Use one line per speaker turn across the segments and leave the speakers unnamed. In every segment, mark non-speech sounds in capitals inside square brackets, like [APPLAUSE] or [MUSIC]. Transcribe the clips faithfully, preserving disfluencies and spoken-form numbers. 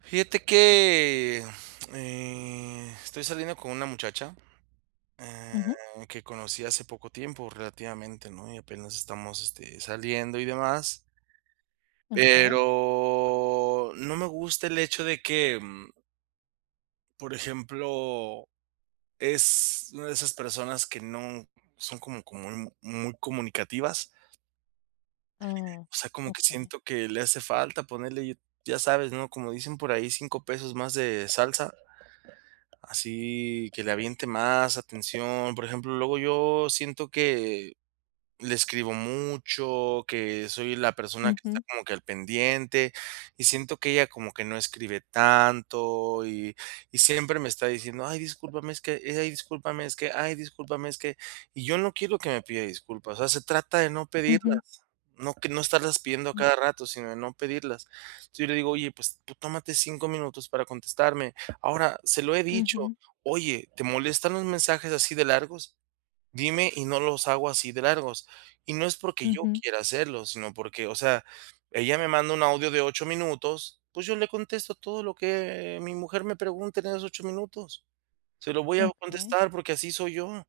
Fíjate que, eh, estoy saliendo con una muchacha, eh,
Ujú,
que conocí hace poco tiempo relativamente, ¿no? Y apenas estamos, este, saliendo y demás,
okey.
pero no me gusta el hecho de que, mm, por ejemplo, es una de esas personas que no son como como muy muy comunicativas,
Oh,
o sea, como que
okey.
siento que le hace falta ponerle, ya sabes, ¿no? Como dicen por ahí, cinco pesos más de salsa. Así que le aviente más atención. Por ejemplo, luego yo siento que le escribo mucho, que soy la persona que está
Ujú,
como que al pendiente, y siento que ella como que no escribe tanto y y siempre me está diciendo: "Ay, discúlpame, es que, ay, discúlpame, es que, ay, discúlpame, es que", y yo no quiero que me pida disculpas, o sea, se trata de no
ujú,
pedirlas, no que no estarlas pidiendo a
mm.
cada rato, sino de no pedirlas. Entonces, yo le digo: "Oye, pues tú tómate cinco minutos para contestarme". Ahora, se lo he dicho:
Ujú,
"Oye, ¿te molestan los mensajes así de largos?". Dime y no los hago así de largos. Y no es porque yo
ujú,
quiera hacerlo, sino porque, o sea, ella me manda un audio de ocho minutos, pues yo le contesto todo lo que mi mujer me pregunte en esos ocho minutos. Se lo voy a
okey.
contestar porque así soy yo.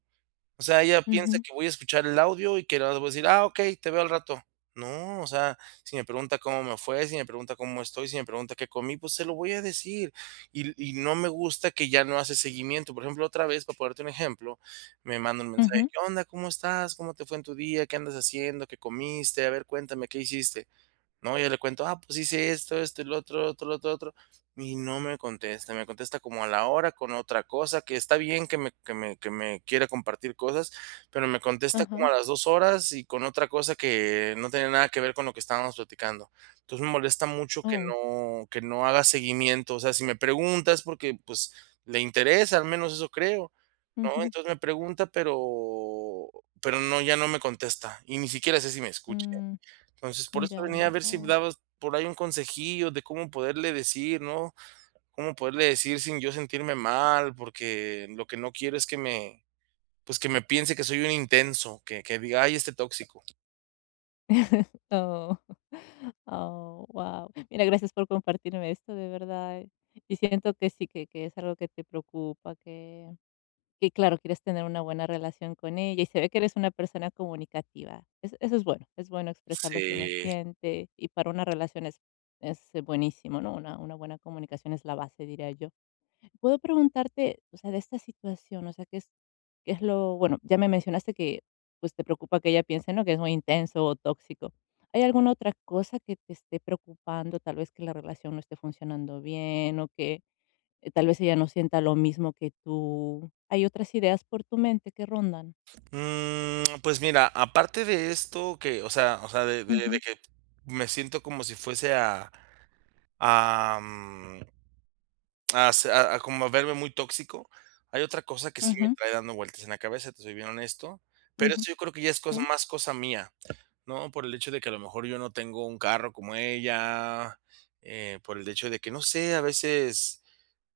O sea, ella piensa
Ujú,
que voy a escuchar el audio y que nada voy a decir: "Ah, okey, te veo al rato". No, o sea, si me pregunta cómo me fue, si me pregunta cómo estoy, si me pregunta qué comí, pues se lo voy a decir. Y y no me gusta que ya no hace seguimiento. Por ejemplo, otra vez, para ponerte un ejemplo, me manda un mensaje:
ujú,
"¿Qué onda? ¿Cómo estás? ¿Cómo te fue en tu día? ¿Qué andas haciendo? ¿Qué comiste? A ver, cuéntame, ¿qué hiciste?". No, yo le cuento, ah, pues hice esto, esto el otro, otro, lo otro, otro, y no me contesta, me contesta como a la hora con otra cosa, que está bien que me que me que me quiera compartir cosas, pero me contesta como a
ajá.
las dos horas y con otra cosa que no tiene nada que ver con lo que estábamos platicando. Entonces, me molesta mucho que
Oh,
no que no haga seguimiento, o sea, si me pregunta es porque, pues, le interesa, al menos eso creo, ¿no?
ujú,
Entonces, me pregunta, pero pero no, ya no me contesta, y ni siquiera sé si me escucha.
mm,
Entonces, por eso
ya.
venía a ver si
Oh.
dabas por ahí un consejillo de cómo poderle decir, ¿no? Cómo poderle decir sin yo sentirme mal, porque lo que no quiero es que me, pues que me piense que soy un intenso, que, que diga, ay, este tóxico.
Oh, [LAUGHS] oh, guau. Mira, gracias por compartirme esto, de verdad. Y siento que sí, que que es algo que te preocupa, que Que claro, quieres tener una buena relación con ella y se ve que eres una persona comunicativa. Es eso es bueno, es bueno expresar lo que uno
Sí.
siente y para una relación es es eh, buenísimo, ¿no? Una una buena comunicación es la base, diría yo. Puedo preguntarte, o sea, de esta situación, o sea, ¿qué es qué es lo bueno? Ya me mencionaste que, pues, te preocupa que ella piense, ¿no?, que es muy intenso o tóxico. ¿Hay alguna otra cosa que te esté preocupando? Tal vez que la relación no esté funcionando bien o que eh, tal vez ella no sienta lo mismo que tú. Hay otras ideas por tu mente que rondan.
Mm, pues mira, aparte de esto, que, o sea, o sea, de, de- de
Ujú,
que me siento como si fuese a, a, mm, a, se- a- a como a verme muy tóxico, hay otra cosa que sí me
ujú,
trae dando vueltas en la cabeza, te soy bien honesto, pero
ujú,
eso yo creo que ya es cosa,
sí.
más cosa mía. No, por el hecho de que a lo mejor yo no tengo un carro como ella, eh, por el hecho de que, no sé, a veces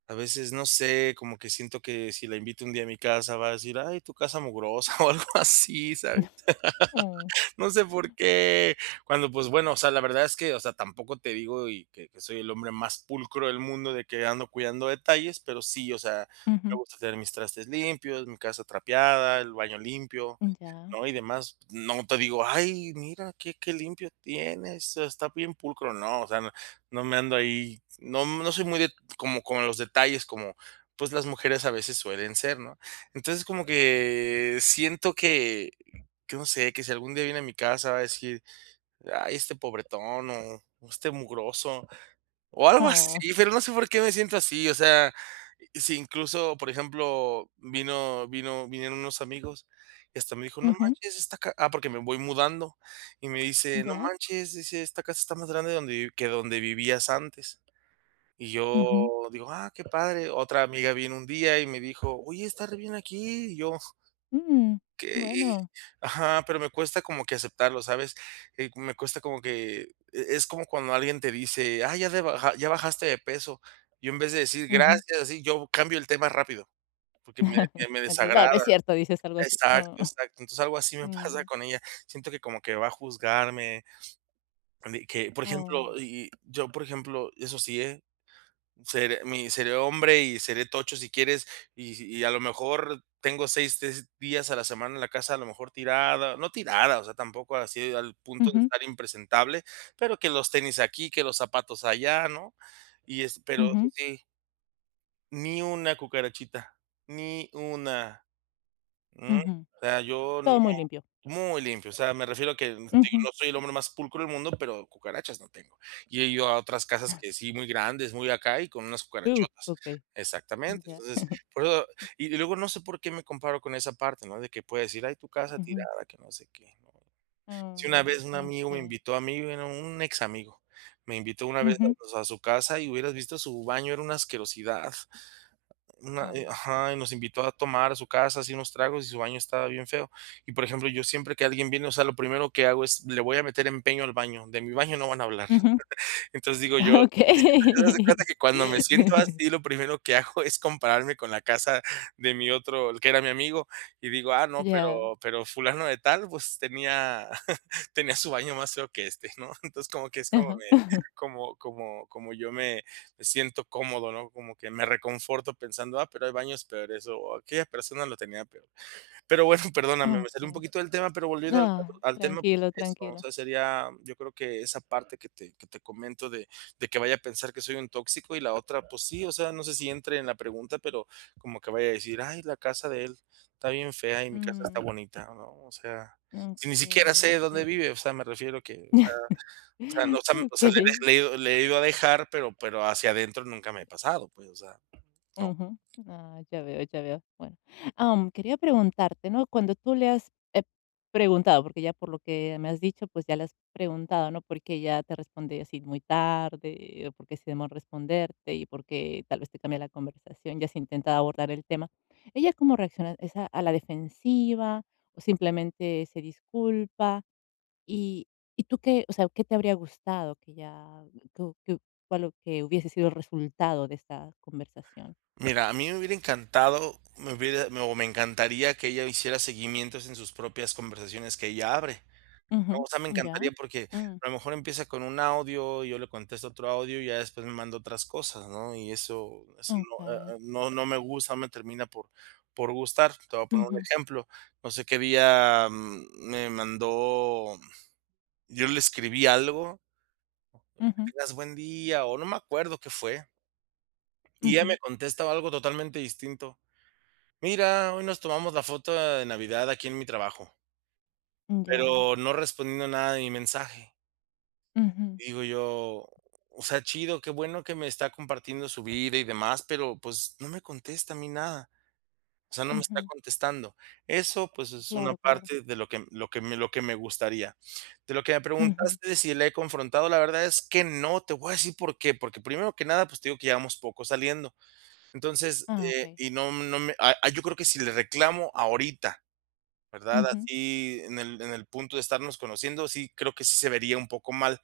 a veces, no sé, como que siento que si la invito un día a mi casa va a decir: "Ay, tu casa mugrosa", [LAUGHS] o algo así, ¿sabes?
[LAUGHS] Oh,
[LAUGHS] No sé por qué. Cuando, pues bueno, o sea, la verdad es que, o sea, tampoco te digo y que, que soy el hombre más pulcro del mundo de que ando cuidando detalles, pero sí, o sea, me
ujú,
gusta tener mis trastes limpios, mi casa trapeada, el baño limpio,
ya.
¿no? Y demás. No te digo, ay, mira, qué, qué limpio tienes, está bien pulcro. No, o sea, no, no me ando ahí, no, no soy muy de, como con los detalles, como pues las mujeres a veces suelen ser, ¿no? Entonces como que siento que que no sé, que si algún día viene a mi casa va a decir, ay, este pobretón o, o este mugroso o algo [LAUGHS]
Oh,
así, pero no sé por qué me siento así, o sea, si incluso, por ejemplo, vino vino vinieron unos amigos y hasta me dijo: "No
ujú,
manches, esta ca" ah, porque me voy mudando, y me dice: "No
ya.
manches", dice: "Esta casa está más grande donde vi que donde vivías antes". Y
Ujú,
yo digo: "Ah, qué padre". Otra amiga vino un día y me dijo: "Oye, está re bien aquí", y yo:
mm,
que.
bueno,
Ajá, pero me cuesta como que aceptarlo, ¿sabes? Eh, me cuesta como que e es como cuando alguien te dice: "Ah, ya de baja ya bajaste de peso". Yo en vez de decir:
ujú.
"Gracias", así, yo cambio el tema rápido, porque me
[LAUGHS]
me me
Dices, no, no
desagrada.
es cierto, dices algo así.
Exacto,
Oh,
exacto. Entonces, algo así me [LAUGHS] pasa
mm,
con ella. Siento que como que va a juzgarme, de que, por
oh,
ejemplo, y y yo, por ejemplo, eso sí, ¿eh? Seré mi seré hombre y seré tocho si quieres, y y a lo mejor tengo seis des días a la semana en la casa, a lo mejor tirada, no tirada, o sea, tampoco así al punto de
ujú,
estar impresentable, pero que los tenis aquí, que los zapatos allá, ¿no? Y es pero eso
ujú,
sí, ni una cucarachita, ni una, mm,
ujú.
o sea, yo no.
Todo muy limpio.
Muy limpio, o sea, me refiero a que, digo,
Ujú,
no soy el hombre más pulcro del mundo, pero cucarachas no tengo. Y he ido a otras casas que sí, muy grandes, muy acá, y con unas
uh,
cucarachotas.
ok,
Exactamente.
ya.
Entonces, por eso y luego no sé por qué me comparo con esa parte, ¿no? De que puede decir: "Ay, tu casa
[LAUGHS] Ujú,
tirada, que no sé qué", ¿no? Sí, una vez
oh,
un amigo me
ok,
invitó a mí, bueno, un ex amigo, me invitó una vez a,
ujú,
pues, a su casa y hubieras visto su baño, era una asquerosidad. Una eh,
oh,
ajá, y nos invitó a tomar a su casa, así unos tragos, y su baño estaba bien feo. Y, por ejemplo, yo siempre que alguien viene, o sea, lo primero que hago es, le voy a meter empeño al baño, de mi baño no van a hablar.
ujú.
[LAUGHS] Entonces, digo yo, entonces, haz de cuenta
Okay.
que cuando me siento
[LAUGHS]
así, lo primero que hago [LAUGHS] es compararme con la casa de mi otro el que era mi amigo, y digo: "Ah, no, pero
Ya.
pero fulano de tal, pues, tenía [LAUGHS] tenía su baño más feo que este", ¿no? [LAUGHS] Entonces, como que es como
Ajá.
me
[LAUGHS]
como como como yo me me siento cómodo, ¿no? Como que me reconforto pensando: "Ah, pero hay baños peores", o "aquella persona lo tenía peor". Pero bueno, [LAUGHS] perdóname, me salí un
Okey.
poquito del tema, pero volviendo
No,
al al tema, pues
tranquilo,
eso, o
tranquilo.
sea, sería, yo creo que esa parte que te que te comento de de que vaya a pensar que soy un tóxico y la otra, pues sí, o sea, no sé si entre en la pregunta, pero como que vaya a decir: "Ay, la casa de él está bien fea y mi casa está
Mm,
bonita", ¿no? O sea, si ni siquiera
okay,
sé dónde
okay.
vive, o sea, me refiero que, o sea,
[LAUGHS]
o sea, no, o sea, o sea, le he dej-
Okey.
le he ido le he ido a dejar, pero pero hacia adentro nunca me he pasado, pues, o sea, no.
Ujú. Ah, ya veo, ya veo. Bueno, am, quería preguntarte, ¿no? Cuando tú le has eh, preguntado, porque ya por lo que me has dicho, pues ya le has preguntado, ¿no? Porque ya te responde así muy tarde, o porque se demoró en responderte y porque tal vez te cambia la conversación, ya se intenta abordar el tema. ¿Ella cómo reacciona? ¿Es a, a la defensiva o simplemente se disculpa? ¿Y, y tú qué, o sea, qué te habría gustado que ya, que, que- cuál o- que hubiese sido el resultado de esta conversación?
Mira, a mí me hubiera encantado, me hubiera, me- o me encantaría que ella hiciera seguimientos en sus propias conversaciones que ella abre. ¿No? O
Mhm.
sea, me encantaría
Ya.
porque
Mm,
a lo mejor empieza con un audio, yo le contesto otro audio y ya después me manda otras cosas, ¿no? Y eso, eso no, eh,
okay.
eh, no, no me gusta, no me termina por, por gustar. Te voy a poner un
Mhm,
ejemplo. No sé qué día mm, me mandó, yo le escribí algo, que
mhm,
tengas buen día, o no me acuerdo qué fue, y ella
mhm.
me contesta algo totalmente distinto. Mira, hoy nos tomamos la foto de Navidad aquí en mi trabajo,
Ya.
pero no respondiendo nada de mi mensaje.
Mhm,
Y digo yo, o sea, chido, qué bueno que me está compartiendo su vida y demás, pero pues no me contesta a mí nada. O sea, no me está
mhm.
contestando. Eso, pues, es una
Claro, claro.
parte de lo que lo que me lo que me gustaría. De lo que me
Ujú.
preguntaste de si le he confrontado, la verdad es que no, te voy a decir por qué, porque primero que nada, pues te digo que llevamos poco saliendo. Entonces,
Ah,
eh,
okay.
y no no me ah, ah, yo creo que si le reclamo ahorita. ¿Verdad?
Ujú.
Así en el en el punto de estarnos conociendo, sí creo que sí se vería un poco mal,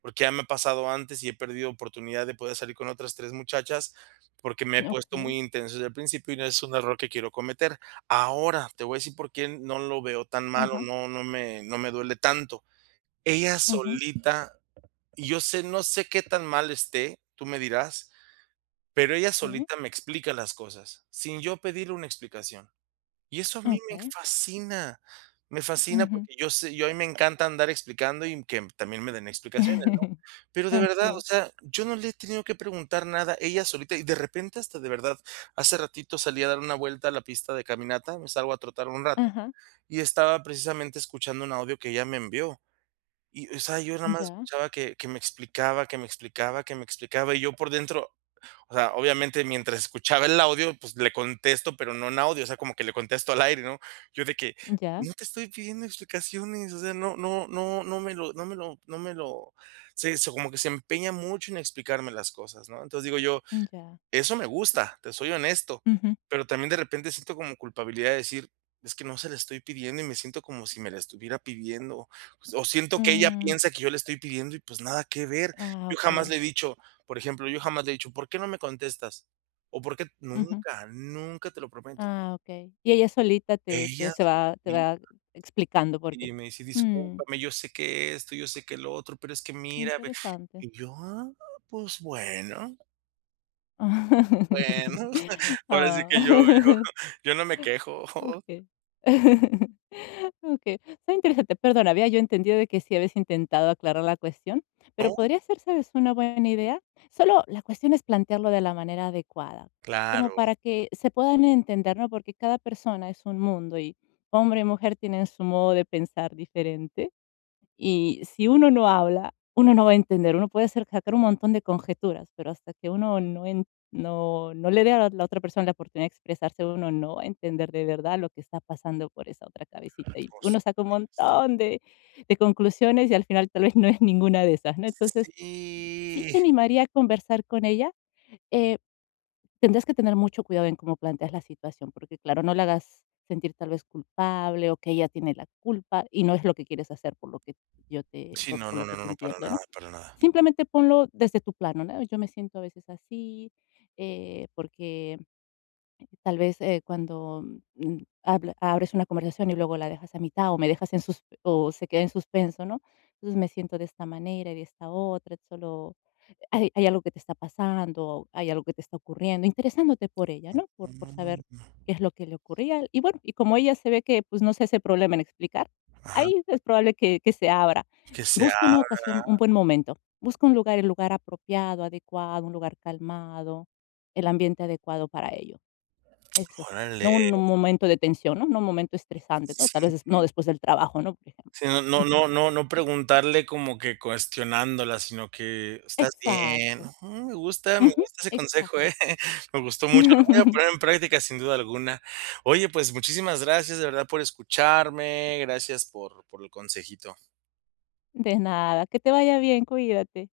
porque ya me ha pasado antes y he perdido oportunidad de poder salir con otras tres muchachas, porque me he puesto
Okay.
muy intenso desde el principio y no es un error que quiero cometer. Ahora, te voy a decir por qué no lo veo tan mal o
Ajá.
no no me no me duele tanto. Ella
Ujú.
solita, y yo sé no sé qué tan mal esté, tú me dirás, pero ella
Sí.
solita me explica las cosas, sin yo pedirle una explicación. Y eso a mí me
Okay.
fascina, me fascina
Ujú.
porque yo sé yo a mí me encanta andar explicando y que también me den explicaciones, ¿no?
[LAUGHS]
Pero de verdad, o
Okay.
sea, yo no le he tenido que preguntar nada, ella solita y de repente hasta de verdad, hace ratito salí a dar una vuelta a la pista de caminata, me salgo a trotar un rato
Ajá.
y estaba precisamente escuchando un audio que ella me envió. Y, o sea, yo nada más
Ya,
escuchaba que que me explicaba, que me explicaba, que me explicaba, y yo por dentro, o sea, obviamente mientras escuchaba el audio, pues le contesto, pero no en audio, o sea, como que le contesto al aire, ¿no? Yo de que
ya,
no te estoy pidiendo explicaciones, o sea, no, no, no, no me lo, no me lo, no me lo, se, se- como que se empeña mucho en explicarme las cosas, ¿no? Entonces digo yo,
ya.
eso me gusta, te soy honesto,
Ujú.
pero también de repente siento como culpabilidad de decir: "Es que no se la estoy pidiendo", y me siento como si me la estuviera pidiendo, pues, o siento que ella
Mm,
piensa que yo le estoy pidiendo y, pues, nada que ver.
ah,
Yo jamás
okay.
le he dicho, por ejemplo, yo jamás le he dicho: "¿Por qué no me contestas?", o, "¿Por qué?".
Ujú.
Nunca, nunca, te lo prometo.
Ah, okay. Y ella solita te te se
Ellas
va te
vi
va explicando por qué.
Y me dice:
Mm,
"Discúlpame, yo sé que esto, yo sé que lo otro, pero es que mira, ve".
interesante.
Y yo: "Ah, pues bueno,
[LAUGHS]
bueno". Ahora sí
Ah,
que yo yo
[LAUGHS]
[LAUGHS] yo no me quejo, [LAUGHS]
okey. Okey, [LAUGHS] está interesante. Perdona, había yo entendido de que sí habías intentado aclarar la cuestión, pero
¿no?
podría ser, ¿sabes?, una buena idea. Solo la cuestión es plantearlo de la manera adecuada, como
Claro,
para que se puedan entender, ¿no? Porque cada persona es un mundo y hombre y mujer tienen su modo de pensar diferente. Y si uno no habla, uno no va a entender. Uno puede hacer sacar un montón de conjeturas, pero hasta que uno no en no no le dé a la la otra persona la oportunidad de expresarse, uno no va a entender de verdad lo que está pasando por esa otra
por
cabecita. Y
supuesto.
uno saca un montón de de conclusiones y al final tal vez no es ninguna de esas, ¿no? Entonces, sí
Sí.
te animaría a conversar con ella, eh Tendrás que tener mucho cuidado en cómo planteas la situación, porque claro, no la hagas sentir tal vez culpable o que ella tiene la culpa, y no es lo que quieres hacer, por lo que yo te,
Sí,
por,
no,
por
no,
lo
no,
que
no,
te
no, para
entiendo,
nada,
¿no?
para nada.
Simplemente ponlo desde tu plano, ¿no? Yo me siento a veces así, eh, porque tal vez, eh, cuando, mm, habla abres una conversación y luego la dejas a mitad, o me dejas en sus o se queda en suspenso, ¿no? Entonces, me siento de esta manera y de esta otra, solo hay hay algo que te está pasando, hay algo que te está ocurriendo, interesándote por ella, ¿no?
No,
Por por
no, no, no.
saber
No.
qué es lo que le ocurría. Y bueno, y como ella se ve que, pues, no se hace problema en explicar,
Ajá,
ahí es probable que que se abra.
que
Busca
sea
una ocasión, un buen momento. Busca un lugar, el lugar apropiado, adecuado, un lugar calmado, el ambiente adecuado para ello. Eso sí, no
órale.
un momento de tensión, ¿no? No un momento estresante, ¿no? Tal
Sí,
vez es no después del trabajo, ¿no? Por ejemplo.
sí, no no
[LAUGHS] Ujú.
no no no preguntarle como que cuestionándola, sino que: "¿Estás bien?".
Exacto.
Ujú, me gusta, me
Ujú,
gusta ese consejo,
exacto.
¿eh? [LAUGHS] Me gustó mucho, lo voy a poner en
[LAUGHS]
práctica sin duda alguna. Oye, pues muchísimas gracias de verdad por escucharme, gracias por por el consejito.
De nada, que te vaya bien, cuídate.